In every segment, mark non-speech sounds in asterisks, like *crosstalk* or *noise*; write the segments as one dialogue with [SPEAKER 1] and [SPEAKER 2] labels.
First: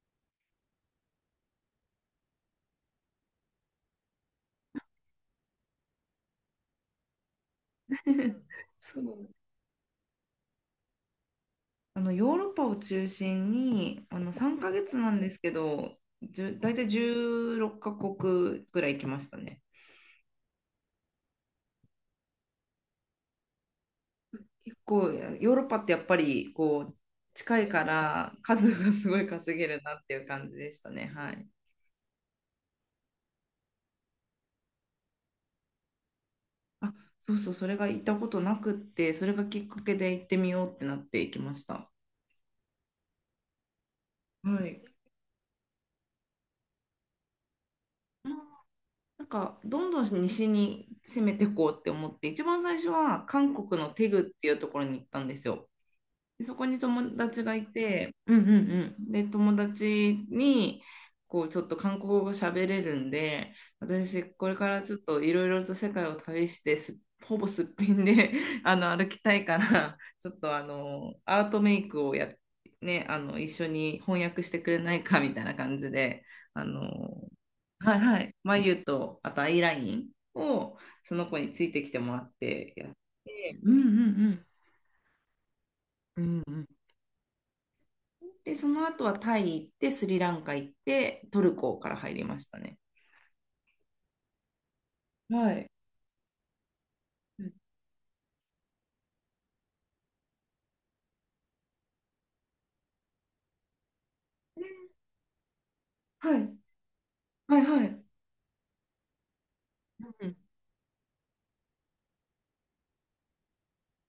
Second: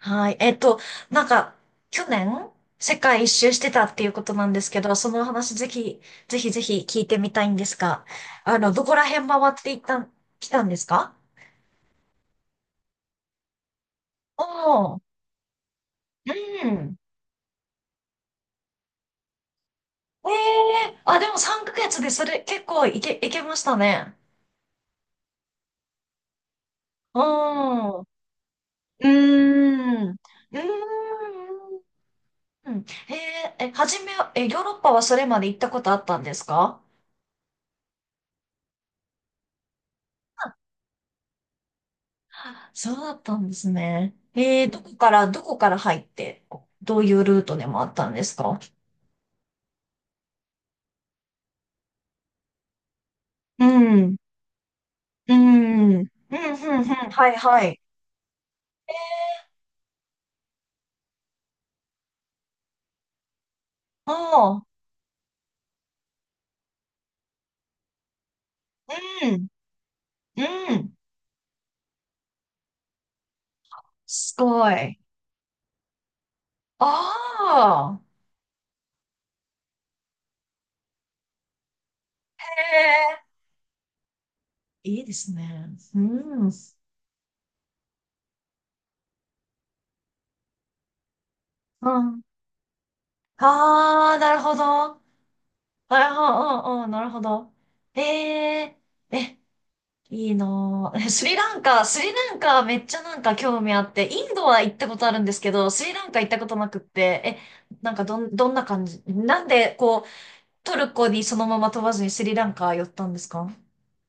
[SPEAKER 1] はい。なんか、去年、世界一周してたっていうことなんですけど、そのお話ぜひ、ぜひぜひ聞いてみたいんですが、
[SPEAKER 2] *laughs*
[SPEAKER 1] どこ
[SPEAKER 2] そ
[SPEAKER 1] ら辺
[SPEAKER 2] う。
[SPEAKER 1] 回っていったん、来たんですか？
[SPEAKER 2] ヨーロッパを中心に3ヶ
[SPEAKER 1] お
[SPEAKER 2] 月
[SPEAKER 1] ー、
[SPEAKER 2] なんですけど、
[SPEAKER 1] う
[SPEAKER 2] 大体
[SPEAKER 1] ん。
[SPEAKER 2] 16カ国ぐらい行きましたね。
[SPEAKER 1] えでも3ヶ月でそれ結構いけましたね。
[SPEAKER 2] 結構、いや、ヨーロッパってやっぱりこう
[SPEAKER 1] う
[SPEAKER 2] 近いか
[SPEAKER 1] ん。う
[SPEAKER 2] ら数がすごい
[SPEAKER 1] ー
[SPEAKER 2] 稼げるなっ
[SPEAKER 1] ん。うー
[SPEAKER 2] て
[SPEAKER 1] ん。
[SPEAKER 2] いう感じでしたね。はい。
[SPEAKER 1] えーえ、はじめ、え、ヨーロッパはそれまで行ったことあったんですか？
[SPEAKER 2] あ、そうそう、それが行ったことなくって、それがきっかけで行ってみようってなって行きました。
[SPEAKER 1] そうだったんですね。え
[SPEAKER 2] は
[SPEAKER 1] ー、ど
[SPEAKER 2] い。
[SPEAKER 1] こから、どこから入って、こうどういうルートでもあったんですか？
[SPEAKER 2] なんかどんどん西に攻めていこうって思って、一番最初は韓
[SPEAKER 1] う
[SPEAKER 2] 国のテ
[SPEAKER 1] ん、
[SPEAKER 2] グっていうところに行ったん
[SPEAKER 1] う
[SPEAKER 2] ですよ。
[SPEAKER 1] ん、うん、うん、うん、
[SPEAKER 2] で、そこに友
[SPEAKER 1] はい
[SPEAKER 2] 達が
[SPEAKER 1] は
[SPEAKER 2] い
[SPEAKER 1] い。
[SPEAKER 2] て、うんうんうん。で、友達に、ちょっと韓国語喋れるんで、
[SPEAKER 1] あ
[SPEAKER 2] 私、これ
[SPEAKER 1] あ、
[SPEAKER 2] からちょっといろいろと世界を旅して、ほぼすっぴんで *laughs* 歩き
[SPEAKER 1] う
[SPEAKER 2] たい
[SPEAKER 1] ん、
[SPEAKER 2] から、ちょっと
[SPEAKER 1] うん、
[SPEAKER 2] アートメイクをね、一緒に翻
[SPEAKER 1] す
[SPEAKER 2] 訳して
[SPEAKER 1] ご
[SPEAKER 2] くれな
[SPEAKER 1] い。
[SPEAKER 2] いか、みたいな感じで、あの、は
[SPEAKER 1] あ
[SPEAKER 2] い
[SPEAKER 1] あ、
[SPEAKER 2] はい、眉と、あとアイラインを、その子についてきてもらってやっ
[SPEAKER 1] へ
[SPEAKER 2] て、うんうんうん。
[SPEAKER 1] え、いいですね。う
[SPEAKER 2] うん
[SPEAKER 1] ん、う
[SPEAKER 2] うん。で、その後はタイ行って、スリランカ行って、トルコから入
[SPEAKER 1] ん。
[SPEAKER 2] りましたね。
[SPEAKER 1] ああ、なるほど。あ
[SPEAKER 2] はい。
[SPEAKER 1] あ、うん、うん、うんなるほ
[SPEAKER 2] う
[SPEAKER 1] ど。
[SPEAKER 2] ん。
[SPEAKER 1] ええ、え、いいなぁ。*laughs* スリランカ、スリランカめっちゃなんか興味あって、インドは行ったことあるんですけど、スリランカ行っ
[SPEAKER 2] は
[SPEAKER 1] たこと
[SPEAKER 2] い
[SPEAKER 1] なくって、え、
[SPEAKER 2] はいはい。
[SPEAKER 1] どんな感じなんでこう、
[SPEAKER 2] うん。
[SPEAKER 1] トルコにそのまま飛ばずにスリランカ寄ったんですか？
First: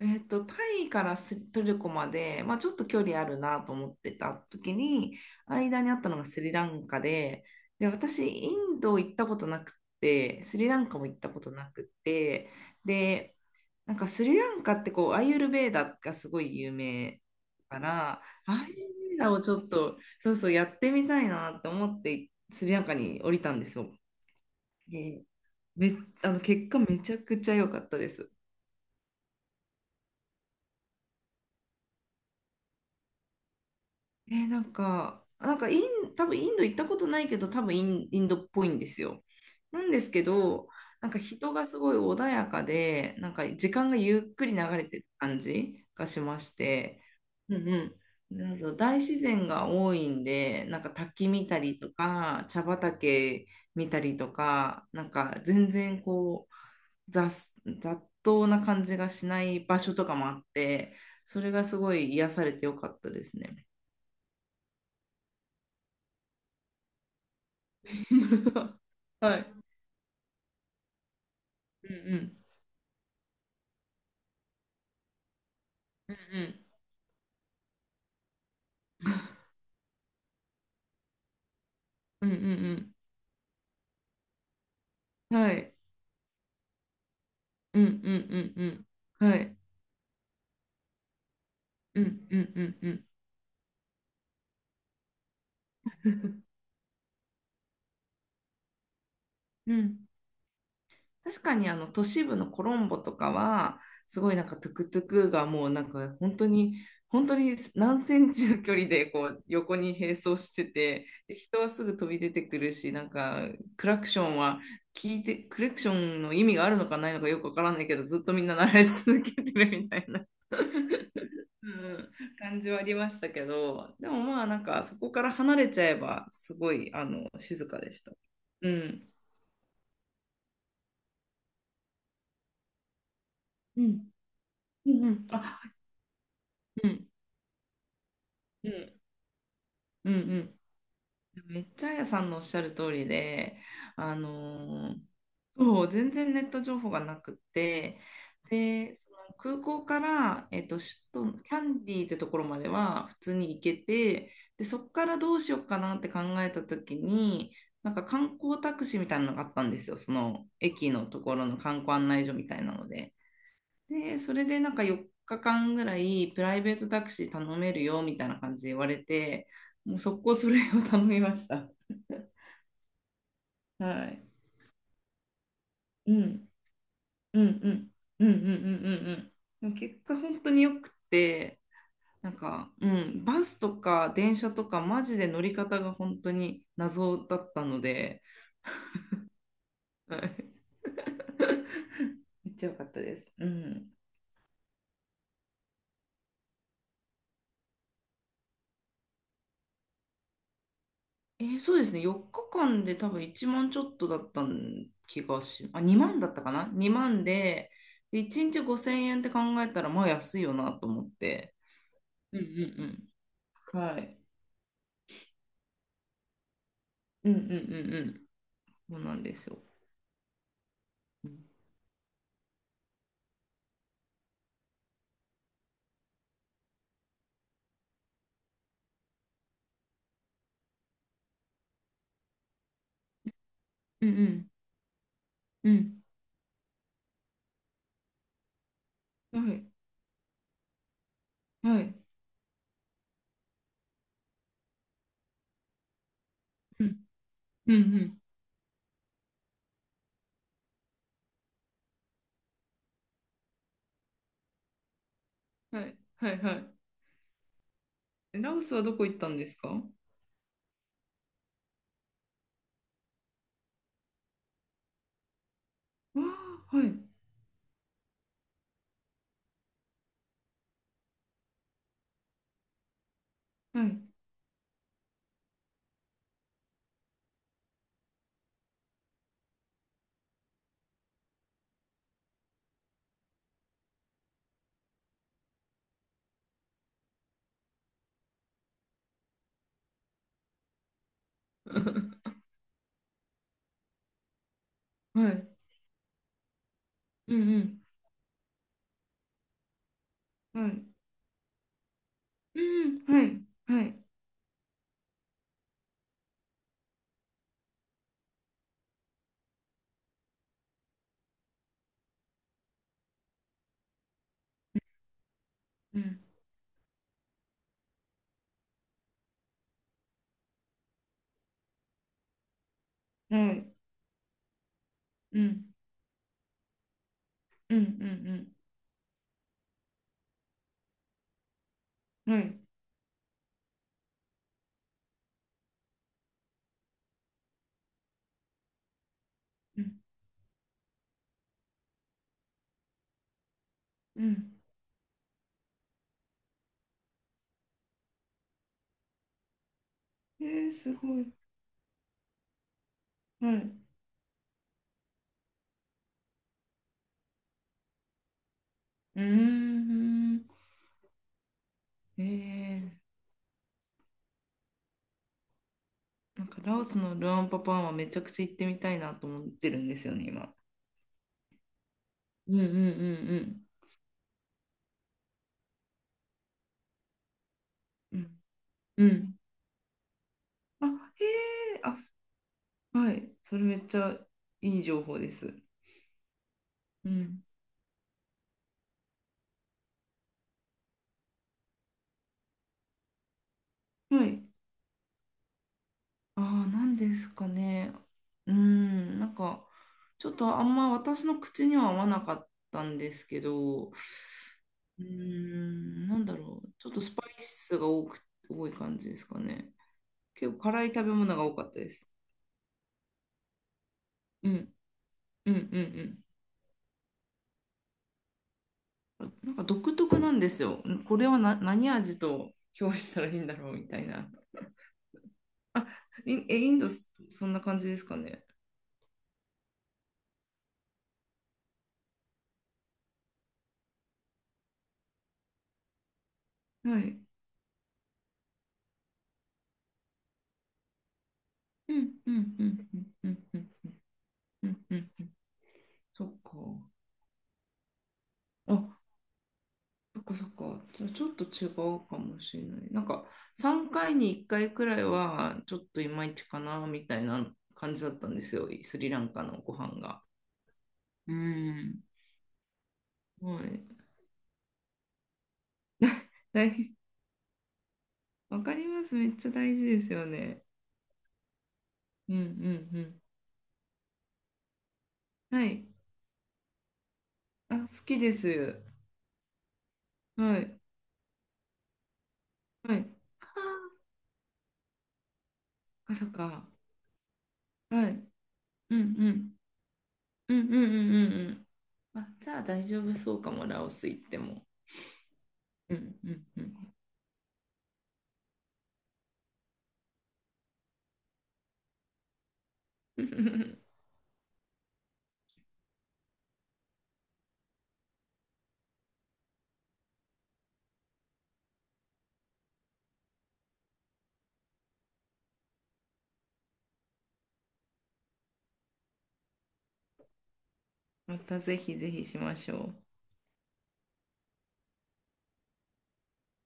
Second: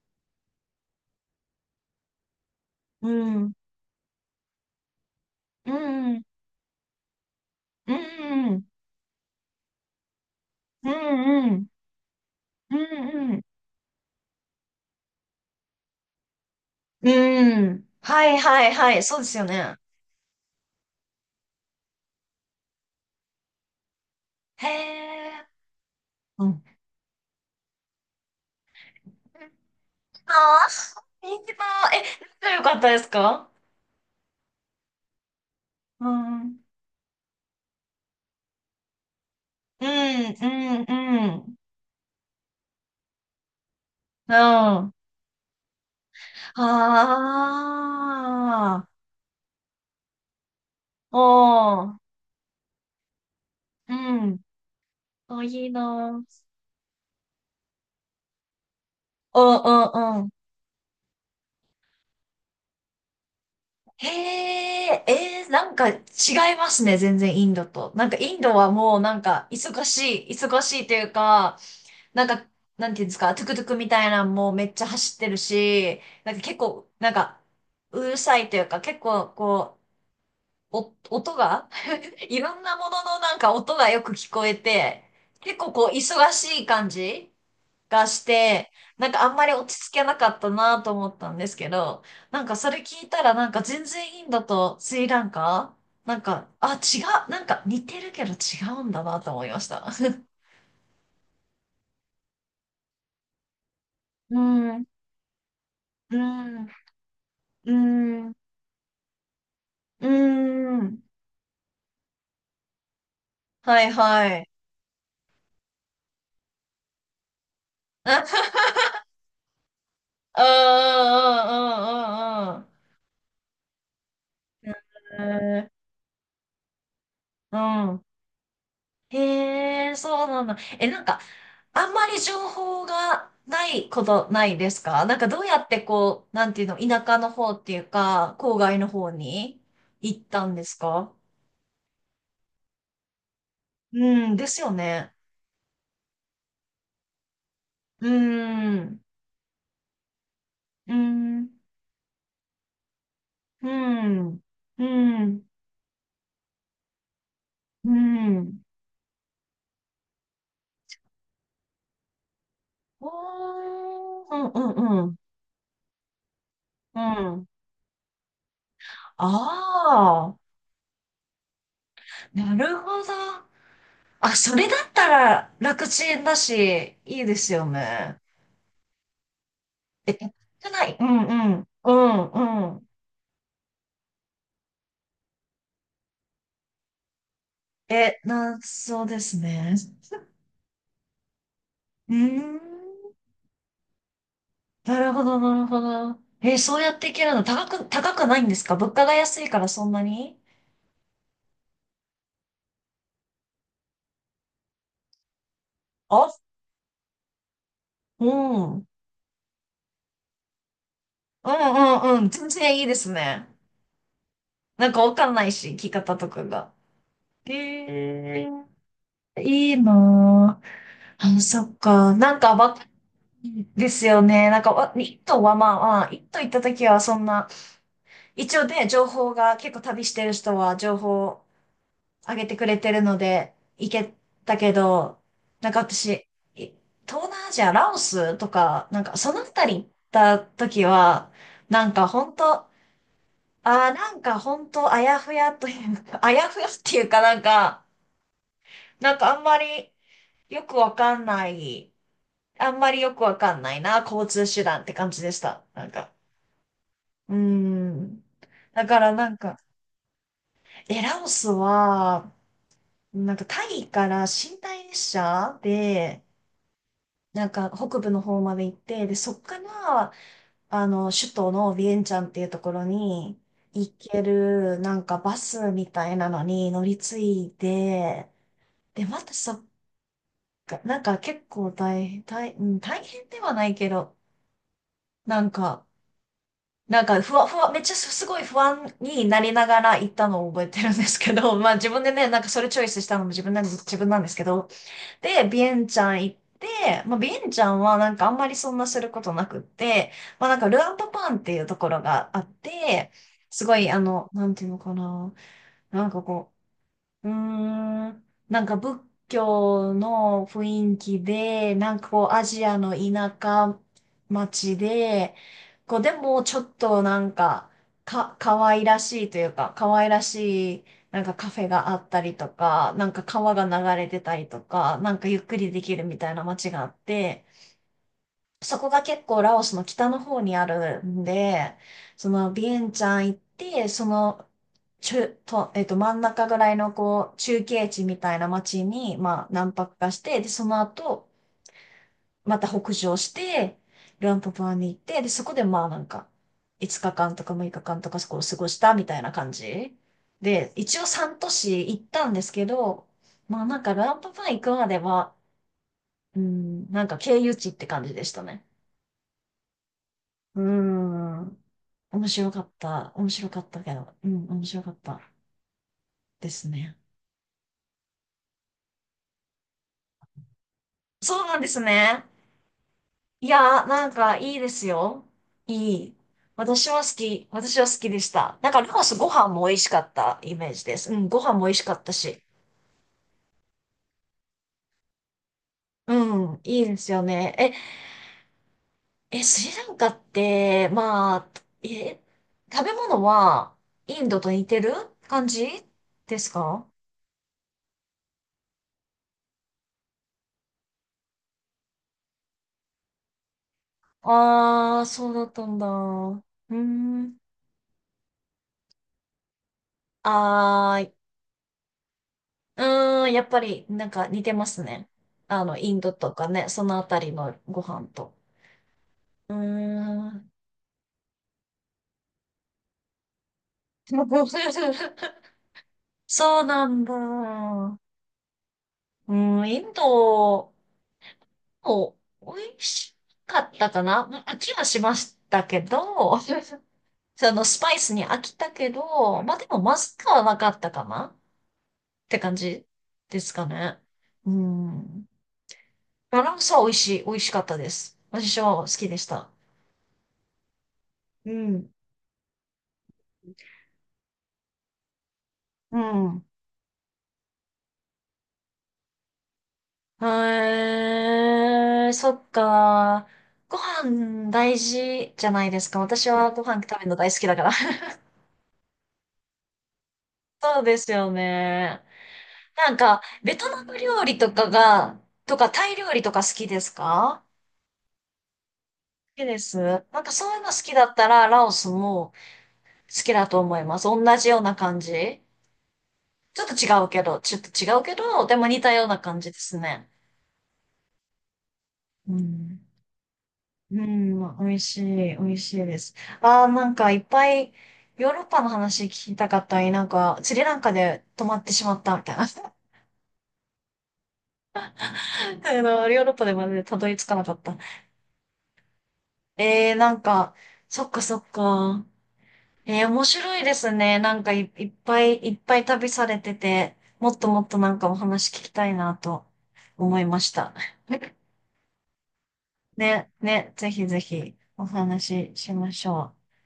[SPEAKER 2] タイからストルコまで、まあ、ちょっと距
[SPEAKER 1] う
[SPEAKER 2] 離ある
[SPEAKER 1] ん。
[SPEAKER 2] なと思ってた時に
[SPEAKER 1] う
[SPEAKER 2] 間にあったの
[SPEAKER 1] ん。
[SPEAKER 2] がスリランカで、で
[SPEAKER 1] うん。
[SPEAKER 2] 私イ
[SPEAKER 1] うん。
[SPEAKER 2] ンド行ったことなくて、スリラン
[SPEAKER 1] う
[SPEAKER 2] カも行ったこと
[SPEAKER 1] ん。
[SPEAKER 2] なくて、
[SPEAKER 1] うん。う
[SPEAKER 2] で
[SPEAKER 1] ん。
[SPEAKER 2] なんかスリランカってこう、アーユルヴェーダがすごい有
[SPEAKER 1] う
[SPEAKER 2] 名か
[SPEAKER 1] ん
[SPEAKER 2] ら、
[SPEAKER 1] はい
[SPEAKER 2] ア
[SPEAKER 1] は
[SPEAKER 2] ー
[SPEAKER 1] い
[SPEAKER 2] ユルヴ
[SPEAKER 1] はい。そ
[SPEAKER 2] ェ
[SPEAKER 1] う
[SPEAKER 2] ー
[SPEAKER 1] で
[SPEAKER 2] ダ
[SPEAKER 1] す
[SPEAKER 2] を
[SPEAKER 1] よ
[SPEAKER 2] ちょっ
[SPEAKER 1] ね。
[SPEAKER 2] と、そうそう、やってみたいなって思って、スリランカに降りたんですよ。
[SPEAKER 1] へ
[SPEAKER 2] で、
[SPEAKER 1] え。
[SPEAKER 2] め、
[SPEAKER 1] うん。
[SPEAKER 2] 結果めちゃくちゃ良かったです。
[SPEAKER 1] ああ、いいなぁ。え、仲良かったですか？
[SPEAKER 2] なんか、
[SPEAKER 1] う
[SPEAKER 2] 多分
[SPEAKER 1] ん。う
[SPEAKER 2] イン
[SPEAKER 1] ん。
[SPEAKER 2] ド行ったことないけど、多分インドっぽいんですよ。な
[SPEAKER 1] う
[SPEAKER 2] んですけ
[SPEAKER 1] ん。
[SPEAKER 2] ど、なんか
[SPEAKER 1] う
[SPEAKER 2] 人
[SPEAKER 1] ん。
[SPEAKER 2] がすごい穏やかで、なんか時間がゆ
[SPEAKER 1] う
[SPEAKER 2] っ
[SPEAKER 1] ん。
[SPEAKER 2] くり流れ
[SPEAKER 1] あ
[SPEAKER 2] てる感じがしまして、うんうん。なんだろう、
[SPEAKER 1] あ。
[SPEAKER 2] 大自然が多いんで、なんか
[SPEAKER 1] お
[SPEAKER 2] 滝見たりと
[SPEAKER 1] ー。
[SPEAKER 2] か、茶畑見
[SPEAKER 1] う
[SPEAKER 2] たりと
[SPEAKER 1] ん。
[SPEAKER 2] か、なんか
[SPEAKER 1] お、いい
[SPEAKER 2] 全
[SPEAKER 1] な。
[SPEAKER 2] 然
[SPEAKER 1] うん
[SPEAKER 2] う、雑、雑踏な感じがし
[SPEAKER 1] う
[SPEAKER 2] な
[SPEAKER 1] ん
[SPEAKER 2] い場所とか
[SPEAKER 1] う
[SPEAKER 2] も
[SPEAKER 1] ん。
[SPEAKER 2] あって、それがすごい癒されてよかったですね。
[SPEAKER 1] へえ、えー、なんか違いますね、全然インドと。なんかインドは
[SPEAKER 2] *laughs*
[SPEAKER 1] もうなん
[SPEAKER 2] は
[SPEAKER 1] か
[SPEAKER 2] い。
[SPEAKER 1] 忙しいというか、
[SPEAKER 2] うんう
[SPEAKER 1] なん
[SPEAKER 2] ん。
[SPEAKER 1] か、なんていうんですか、トゥクトゥクみたいなのもめっちゃ走ってるし、なんか結構、なんか、うるさいというか、結構こう、お、音が、
[SPEAKER 2] うんう
[SPEAKER 1] い
[SPEAKER 2] ん
[SPEAKER 1] ろん
[SPEAKER 2] う
[SPEAKER 1] なも
[SPEAKER 2] ん
[SPEAKER 1] ののなんか音がよく聞こえて、
[SPEAKER 2] うん。は
[SPEAKER 1] 結構
[SPEAKER 2] い。
[SPEAKER 1] こう忙しい感じ
[SPEAKER 2] うんう
[SPEAKER 1] がし
[SPEAKER 2] んう
[SPEAKER 1] て、
[SPEAKER 2] ん
[SPEAKER 1] なんか
[SPEAKER 2] う
[SPEAKER 1] あ
[SPEAKER 2] ん。
[SPEAKER 1] ん
[SPEAKER 2] は
[SPEAKER 1] まり
[SPEAKER 2] い。
[SPEAKER 1] 落ち着けなかったなと思ったんですけ
[SPEAKER 2] う
[SPEAKER 1] ど、
[SPEAKER 2] んう
[SPEAKER 1] なん
[SPEAKER 2] ん
[SPEAKER 1] か
[SPEAKER 2] う
[SPEAKER 1] それ
[SPEAKER 2] んうん。
[SPEAKER 1] 聞いたらなんか全然インドとスリランカ違う、なんか似てるけど違うんだなと思いまし
[SPEAKER 2] う
[SPEAKER 1] た。
[SPEAKER 2] ん。
[SPEAKER 1] *laughs*
[SPEAKER 2] 確かにあの都市部のコロンボとかは、すごい
[SPEAKER 1] う
[SPEAKER 2] なんかトゥ
[SPEAKER 1] ん、
[SPEAKER 2] クトゥクがもうなんか
[SPEAKER 1] う
[SPEAKER 2] 本当
[SPEAKER 1] ん、
[SPEAKER 2] に、本当に
[SPEAKER 1] う
[SPEAKER 2] 何セン
[SPEAKER 1] ん、
[SPEAKER 2] チの距離でこう横に
[SPEAKER 1] う
[SPEAKER 2] 並走して
[SPEAKER 1] ん。
[SPEAKER 2] て、で人はすぐ飛び出てくるし、なんか
[SPEAKER 1] は
[SPEAKER 2] ク
[SPEAKER 1] い
[SPEAKER 2] ラクショ
[SPEAKER 1] は
[SPEAKER 2] ン
[SPEAKER 1] い。
[SPEAKER 2] は聞いて、クラクションの意味があるのかないのかよくわからないけど、ずっとみんな鳴
[SPEAKER 1] *laughs*
[SPEAKER 2] らし続けてるみたいな。
[SPEAKER 1] うんうん
[SPEAKER 2] *laughs* う
[SPEAKER 1] う
[SPEAKER 2] ん、
[SPEAKER 1] んうんう
[SPEAKER 2] 感
[SPEAKER 1] ん。
[SPEAKER 2] じはありましたけど、でもまあなんかそこから離
[SPEAKER 1] え
[SPEAKER 2] れちゃえばすごい
[SPEAKER 1] ー
[SPEAKER 2] 静かで
[SPEAKER 1] う
[SPEAKER 2] し
[SPEAKER 1] ん。
[SPEAKER 2] た。うん。
[SPEAKER 1] へえ、そうなんだ。え、なんか、あんまり情報がな
[SPEAKER 2] う
[SPEAKER 1] いこ
[SPEAKER 2] ん。
[SPEAKER 1] とないです
[SPEAKER 2] う
[SPEAKER 1] か？
[SPEAKER 2] んう
[SPEAKER 1] なん
[SPEAKER 2] ん。
[SPEAKER 1] かどうや
[SPEAKER 2] あ、
[SPEAKER 1] ってこう、なんていうの、
[SPEAKER 2] う
[SPEAKER 1] 田
[SPEAKER 2] ん。
[SPEAKER 1] 舎の方っていうか、郊
[SPEAKER 2] う
[SPEAKER 1] 外の
[SPEAKER 2] ん。
[SPEAKER 1] 方に
[SPEAKER 2] うん
[SPEAKER 1] 行
[SPEAKER 2] う
[SPEAKER 1] ったんですか？
[SPEAKER 2] ん。めっちゃあやさんのおっしゃる通りで、あ
[SPEAKER 1] うん、ですよ
[SPEAKER 2] のー
[SPEAKER 1] ね。
[SPEAKER 2] そう、全然ネット情報がなくて、
[SPEAKER 1] うー
[SPEAKER 2] で、
[SPEAKER 1] ん、
[SPEAKER 2] その空港から、首
[SPEAKER 1] うー
[SPEAKER 2] 都、
[SPEAKER 1] ん、
[SPEAKER 2] キャンディーってところまでは普通に行
[SPEAKER 1] うー
[SPEAKER 2] け
[SPEAKER 1] ん、
[SPEAKER 2] て、で、そ
[SPEAKER 1] う
[SPEAKER 2] こから
[SPEAKER 1] ー
[SPEAKER 2] どう
[SPEAKER 1] ん、
[SPEAKER 2] しようかなって考えた時に、
[SPEAKER 1] う
[SPEAKER 2] な
[SPEAKER 1] ー
[SPEAKER 2] んか観
[SPEAKER 1] ん。
[SPEAKER 2] 光タクシーみたいなのがあったんですよ、その駅のところの観光案内所みたいなので。で、
[SPEAKER 1] お
[SPEAKER 2] そ
[SPEAKER 1] ー、う
[SPEAKER 2] れ
[SPEAKER 1] ん、
[SPEAKER 2] でなんか
[SPEAKER 1] うん、
[SPEAKER 2] 4
[SPEAKER 1] うん。
[SPEAKER 2] 日間ぐらいプライベート
[SPEAKER 1] う
[SPEAKER 2] タクシー頼
[SPEAKER 1] ん
[SPEAKER 2] めるよみたいな感じで言われて、もう速攻
[SPEAKER 1] ああ
[SPEAKER 2] それを頼みました。
[SPEAKER 1] ー、なるほど。
[SPEAKER 2] *laughs* は
[SPEAKER 1] あ、
[SPEAKER 2] い。
[SPEAKER 1] それだったら楽
[SPEAKER 2] う
[SPEAKER 1] ちんだ
[SPEAKER 2] ん。
[SPEAKER 1] し、いいで
[SPEAKER 2] う
[SPEAKER 1] す
[SPEAKER 2] ん
[SPEAKER 1] よ
[SPEAKER 2] うん
[SPEAKER 1] ね。
[SPEAKER 2] うんうんうんうんうん。でも結
[SPEAKER 1] え、
[SPEAKER 2] 果
[SPEAKER 1] じ
[SPEAKER 2] 本当に
[SPEAKER 1] ゃ
[SPEAKER 2] よ
[SPEAKER 1] な
[SPEAKER 2] く
[SPEAKER 1] い。うんう
[SPEAKER 2] て、
[SPEAKER 1] ん。う
[SPEAKER 2] なん
[SPEAKER 1] ん
[SPEAKER 2] か、
[SPEAKER 1] う
[SPEAKER 2] う
[SPEAKER 1] ん。
[SPEAKER 2] ん、バスとか電車とかマジで乗り方が本当に謎だったの
[SPEAKER 1] え、
[SPEAKER 2] で、
[SPEAKER 1] な、そうですね。
[SPEAKER 2] はい。
[SPEAKER 1] うー
[SPEAKER 2] *laughs* めっちゃ良かった
[SPEAKER 1] ん。
[SPEAKER 2] です。うん。
[SPEAKER 1] なるほど、なるほど。え、そうやっていけるの高く、高くないんですか？物価が安いからそんなに
[SPEAKER 2] そうですね。4日間で多分1万ちょっとだった気がし、あ、2万
[SPEAKER 1] あ、
[SPEAKER 2] だったかな？ 2 万で、で、
[SPEAKER 1] う
[SPEAKER 2] 1日
[SPEAKER 1] ん。うん
[SPEAKER 2] 5000円って考えたら、まあ安いよなと思っ
[SPEAKER 1] う
[SPEAKER 2] て。
[SPEAKER 1] んうん。
[SPEAKER 2] うんう
[SPEAKER 1] 全然いいで
[SPEAKER 2] ん
[SPEAKER 1] すね。
[SPEAKER 2] うん。はい。
[SPEAKER 1] なんかわかんないし、聞き方とかが。
[SPEAKER 2] うんうんうんうん。
[SPEAKER 1] え
[SPEAKER 2] そうなんで
[SPEAKER 1] ー、
[SPEAKER 2] すよ。
[SPEAKER 1] いいなぁ。
[SPEAKER 2] う
[SPEAKER 1] あ、
[SPEAKER 2] ん
[SPEAKER 1] そっか。なんかわですよね。なんかわ、一頭はまあまあ、一頭行った時はそんな、一応ね、情報が結構旅してる人は情報を上げてくれてるので行
[SPEAKER 2] う
[SPEAKER 1] け
[SPEAKER 2] ん
[SPEAKER 1] たけど、な
[SPEAKER 2] う
[SPEAKER 1] んか
[SPEAKER 2] ん
[SPEAKER 1] 私、い東南アジア、ラオスとか、なんかそ
[SPEAKER 2] う
[SPEAKER 1] のあ
[SPEAKER 2] ん。は
[SPEAKER 1] た
[SPEAKER 2] い、
[SPEAKER 1] り行った時は、
[SPEAKER 2] は
[SPEAKER 1] なん
[SPEAKER 2] い、
[SPEAKER 1] か本当、ああ、なんか本当あやふやというか、*laughs* あやふやっ
[SPEAKER 2] う
[SPEAKER 1] て
[SPEAKER 2] ん。
[SPEAKER 1] いうかなん
[SPEAKER 2] うんう
[SPEAKER 1] か、
[SPEAKER 2] ん。
[SPEAKER 1] なんかあんまりよくわかんない、あんまりよくわかんないな、交通手段って感じでした。
[SPEAKER 2] は
[SPEAKER 1] なん
[SPEAKER 2] い、
[SPEAKER 1] か、
[SPEAKER 2] はい、はい。
[SPEAKER 1] うーん。
[SPEAKER 2] え、ラオスは
[SPEAKER 1] だ
[SPEAKER 2] ど
[SPEAKER 1] か
[SPEAKER 2] こ
[SPEAKER 1] ら
[SPEAKER 2] 行っ
[SPEAKER 1] な
[SPEAKER 2] たん
[SPEAKER 1] ん
[SPEAKER 2] です
[SPEAKER 1] か、
[SPEAKER 2] か？わ
[SPEAKER 1] え、ラオスは、なんかタイから寝台列車
[SPEAKER 2] あ、
[SPEAKER 1] で、
[SPEAKER 2] はい、
[SPEAKER 1] なんか北部の方まで行って、で、そっから、あの、首都のビエンチャンっていうところに
[SPEAKER 2] は
[SPEAKER 1] 行
[SPEAKER 2] い、
[SPEAKER 1] ける、なんかバスみたいなのに乗り継いで、で、またそっか、なんか結構大変、大、うん大変ではないけど、なんか、ふわふわ、めっちゃすすごい不安になりながら行ったのを覚えてるんですけど、*laughs* まあ自
[SPEAKER 2] *laughs*
[SPEAKER 1] 分でね、なんかそれチョイスしたのも自分なんです、自分なんですけど、
[SPEAKER 2] は
[SPEAKER 1] で、
[SPEAKER 2] い、
[SPEAKER 1] ビエンチャン行って、まあ、ビ
[SPEAKER 2] う
[SPEAKER 1] エ
[SPEAKER 2] ん
[SPEAKER 1] ン
[SPEAKER 2] う
[SPEAKER 1] チャン
[SPEAKER 2] ん、
[SPEAKER 1] はなんかあんまりそんなすることなくって、まあ、なん
[SPEAKER 2] は
[SPEAKER 1] かル
[SPEAKER 2] い、
[SPEAKER 1] アンパパンっていうところがあっ
[SPEAKER 2] うん、
[SPEAKER 1] て、
[SPEAKER 2] はい、
[SPEAKER 1] すご
[SPEAKER 2] は
[SPEAKER 1] いあ
[SPEAKER 2] い、
[SPEAKER 1] の、なんていうのかな、なんかこう、うーん。なんか仏教の雰囲気で、なんかこうアジアの田舎町で、こ
[SPEAKER 2] う
[SPEAKER 1] うで
[SPEAKER 2] ん。
[SPEAKER 1] もちょっとなんか、か、可愛らしいというか、可愛らしいなんかカフェがあったりとか、なんか
[SPEAKER 2] は
[SPEAKER 1] 川が
[SPEAKER 2] い、
[SPEAKER 1] 流れてたりとか、なんかゆ
[SPEAKER 2] う
[SPEAKER 1] っく
[SPEAKER 2] ん。
[SPEAKER 1] りできるみたいな街があって、
[SPEAKER 2] うん、うん、
[SPEAKER 1] そこが結構ラオスの北の方にあるんで、そ
[SPEAKER 2] うん、は
[SPEAKER 1] の
[SPEAKER 2] い、
[SPEAKER 1] ビエンチャン行って、その中、と、えっと、真ん中ぐらいのこう、中継地みたいな街に、まあ、何
[SPEAKER 2] う
[SPEAKER 1] 泊
[SPEAKER 2] ん。
[SPEAKER 1] かして、で、その後、また北上して、
[SPEAKER 2] う
[SPEAKER 1] ルアンプ
[SPEAKER 2] ん。
[SPEAKER 1] プアに行って、で、そこでまあなんか、5日間とか6日間とかそこを過ごしたみたいな感じ。
[SPEAKER 2] え
[SPEAKER 1] で、
[SPEAKER 2] ー、す
[SPEAKER 1] 一応
[SPEAKER 2] ごい、
[SPEAKER 1] 3都市行ったんですけど、
[SPEAKER 2] はい。
[SPEAKER 1] まあ
[SPEAKER 2] う
[SPEAKER 1] なんかルアンププア行くまでは、うん、なんか経由地って感じでしたね。
[SPEAKER 2] ーん、
[SPEAKER 1] うーん。面白かっ
[SPEAKER 2] え
[SPEAKER 1] た。面白かったけど。うん、面白かった
[SPEAKER 2] なん
[SPEAKER 1] で
[SPEAKER 2] か
[SPEAKER 1] す
[SPEAKER 2] ラオ
[SPEAKER 1] ね。
[SPEAKER 2] スのルアンパパンはめちゃくちゃ行ってみたいなと思ってるんですよね、今。
[SPEAKER 1] そうなんですね。
[SPEAKER 2] うんうんうんう
[SPEAKER 1] い
[SPEAKER 2] ん。
[SPEAKER 1] やー、なんかいいですよ。いい。私は好き。私は好き
[SPEAKER 2] う
[SPEAKER 1] でし
[SPEAKER 2] ん
[SPEAKER 1] た。なんか、ラオ
[SPEAKER 2] う
[SPEAKER 1] スご
[SPEAKER 2] ん。
[SPEAKER 1] 飯も美味しかったイメージ
[SPEAKER 2] あ、
[SPEAKER 1] です。う
[SPEAKER 2] へ
[SPEAKER 1] ん、ご飯も美味
[SPEAKER 2] え、
[SPEAKER 1] しか
[SPEAKER 2] あ、
[SPEAKER 1] ったし。
[SPEAKER 2] はい。それめっちゃいい情報です。
[SPEAKER 1] うん、いいで
[SPEAKER 2] う
[SPEAKER 1] すよ
[SPEAKER 2] ん。
[SPEAKER 1] ね。え、スリランカって、まあ、え、食べ物はイ
[SPEAKER 2] は
[SPEAKER 1] ンド
[SPEAKER 2] い。
[SPEAKER 1] と似てる感じで
[SPEAKER 2] あ
[SPEAKER 1] す
[SPEAKER 2] あ、
[SPEAKER 1] か？
[SPEAKER 2] 何ですかね。うん、なんか、ちょっとあんま私の口には合わなかったんですけど、
[SPEAKER 1] ああ
[SPEAKER 2] う
[SPEAKER 1] ー、そうだったんだ。
[SPEAKER 2] ん、なんだ
[SPEAKER 1] う
[SPEAKER 2] ろう。
[SPEAKER 1] ー
[SPEAKER 2] ちょっとスパ
[SPEAKER 1] ん。
[SPEAKER 2] イスが多い感じですかね。結構辛い
[SPEAKER 1] あ
[SPEAKER 2] 食
[SPEAKER 1] ー
[SPEAKER 2] べ
[SPEAKER 1] い、
[SPEAKER 2] 物が多かったです。
[SPEAKER 1] うーん、やっぱりなんか似
[SPEAKER 2] う
[SPEAKER 1] てま
[SPEAKER 2] ん、
[SPEAKER 1] すね。
[SPEAKER 2] うん、う
[SPEAKER 1] あの、インド
[SPEAKER 2] ん、
[SPEAKER 1] とかね、そのあたりのご飯と。
[SPEAKER 2] うん。な
[SPEAKER 1] うー
[SPEAKER 2] んか独特なんで
[SPEAKER 1] ん。
[SPEAKER 2] すよ。これはな、何味と評したらいいんだろうみたいな。
[SPEAKER 1] *laughs*
[SPEAKER 2] あ、
[SPEAKER 1] そう
[SPEAKER 2] イン
[SPEAKER 1] な
[SPEAKER 2] ド、
[SPEAKER 1] んだ。
[SPEAKER 2] そんな感じですかね。
[SPEAKER 1] うん、インドも美味しかったかな。うん飽きはしましたけど、*laughs* そ
[SPEAKER 2] はい。
[SPEAKER 1] のスパイスに飽きたけど、まあでもまずくはなかったかな
[SPEAKER 2] うん
[SPEAKER 1] っ
[SPEAKER 2] う
[SPEAKER 1] て感
[SPEAKER 2] んう
[SPEAKER 1] じ
[SPEAKER 2] んうんう
[SPEAKER 1] で
[SPEAKER 2] ん
[SPEAKER 1] す
[SPEAKER 2] う
[SPEAKER 1] か
[SPEAKER 2] ん
[SPEAKER 1] ね。う
[SPEAKER 2] うんう
[SPEAKER 1] ん。
[SPEAKER 2] ん。そっ
[SPEAKER 1] バラ
[SPEAKER 2] か。
[SPEAKER 1] ンスは美味しい、美味しかったです。私
[SPEAKER 2] あ、
[SPEAKER 1] は好きでした。
[SPEAKER 2] そっかそっか。じゃあちょっと
[SPEAKER 1] う
[SPEAKER 2] 違
[SPEAKER 1] ん。
[SPEAKER 2] うかもしれない。なんか3回に1回くらいはちょっ
[SPEAKER 1] う
[SPEAKER 2] といまいち
[SPEAKER 1] ん。
[SPEAKER 2] かなみたいな感じだったんですよ。スリランカのご飯が。
[SPEAKER 1] へ
[SPEAKER 2] うん。
[SPEAKER 1] え、そっか。
[SPEAKER 2] は
[SPEAKER 1] ご
[SPEAKER 2] い。
[SPEAKER 1] 飯大事じゃないですか。私はご飯食
[SPEAKER 2] 大
[SPEAKER 1] べるの大好きだから。*laughs*
[SPEAKER 2] わかります。めっちゃ大事ですよね。
[SPEAKER 1] そうですよね。
[SPEAKER 2] うんう
[SPEAKER 1] なん
[SPEAKER 2] ん
[SPEAKER 1] か、ベトナム料理とかが、
[SPEAKER 2] う
[SPEAKER 1] と
[SPEAKER 2] ん。は
[SPEAKER 1] か
[SPEAKER 2] い。
[SPEAKER 1] タイ料理とか好きですか？
[SPEAKER 2] あ、好きです。
[SPEAKER 1] 好きです。なんかそうい
[SPEAKER 2] は
[SPEAKER 1] うの
[SPEAKER 2] い。
[SPEAKER 1] 好きだったら、ラオスも
[SPEAKER 2] はい。
[SPEAKER 1] 好きだと思います。同じような感じ。
[SPEAKER 2] あー、そっかそっか。
[SPEAKER 1] ちょっと違う
[SPEAKER 2] はい。
[SPEAKER 1] け
[SPEAKER 2] うん
[SPEAKER 1] ど、でも似た
[SPEAKER 2] う
[SPEAKER 1] ような感じ
[SPEAKER 2] ん
[SPEAKER 1] ですね。
[SPEAKER 2] うんうんうんうんうん。あ、
[SPEAKER 1] う
[SPEAKER 2] じゃあ
[SPEAKER 1] ん。
[SPEAKER 2] 大丈夫そうかも、ラオ
[SPEAKER 1] う
[SPEAKER 2] ス行って
[SPEAKER 1] ん、ま
[SPEAKER 2] も。
[SPEAKER 1] あ美味しい、美味しい
[SPEAKER 2] う
[SPEAKER 1] です。
[SPEAKER 2] んう
[SPEAKER 1] ああ、な
[SPEAKER 2] ん
[SPEAKER 1] んかいっぱいヨーロッパの話聞きたかったり、なんかスリランカで止まってしまったみたいな。*laughs*
[SPEAKER 2] うん。
[SPEAKER 1] あの、ヨーロッパでまでたどり着かなかった。えー、なんか、そっかそっか。えー、面白いですね。いっぱいいっぱい旅されてて、もっともっとなんかお話聞きたいなと思いました。
[SPEAKER 2] *laughs* またぜひぜひしましょう。
[SPEAKER 1] ね、ね、ぜひぜひお話ししましょう。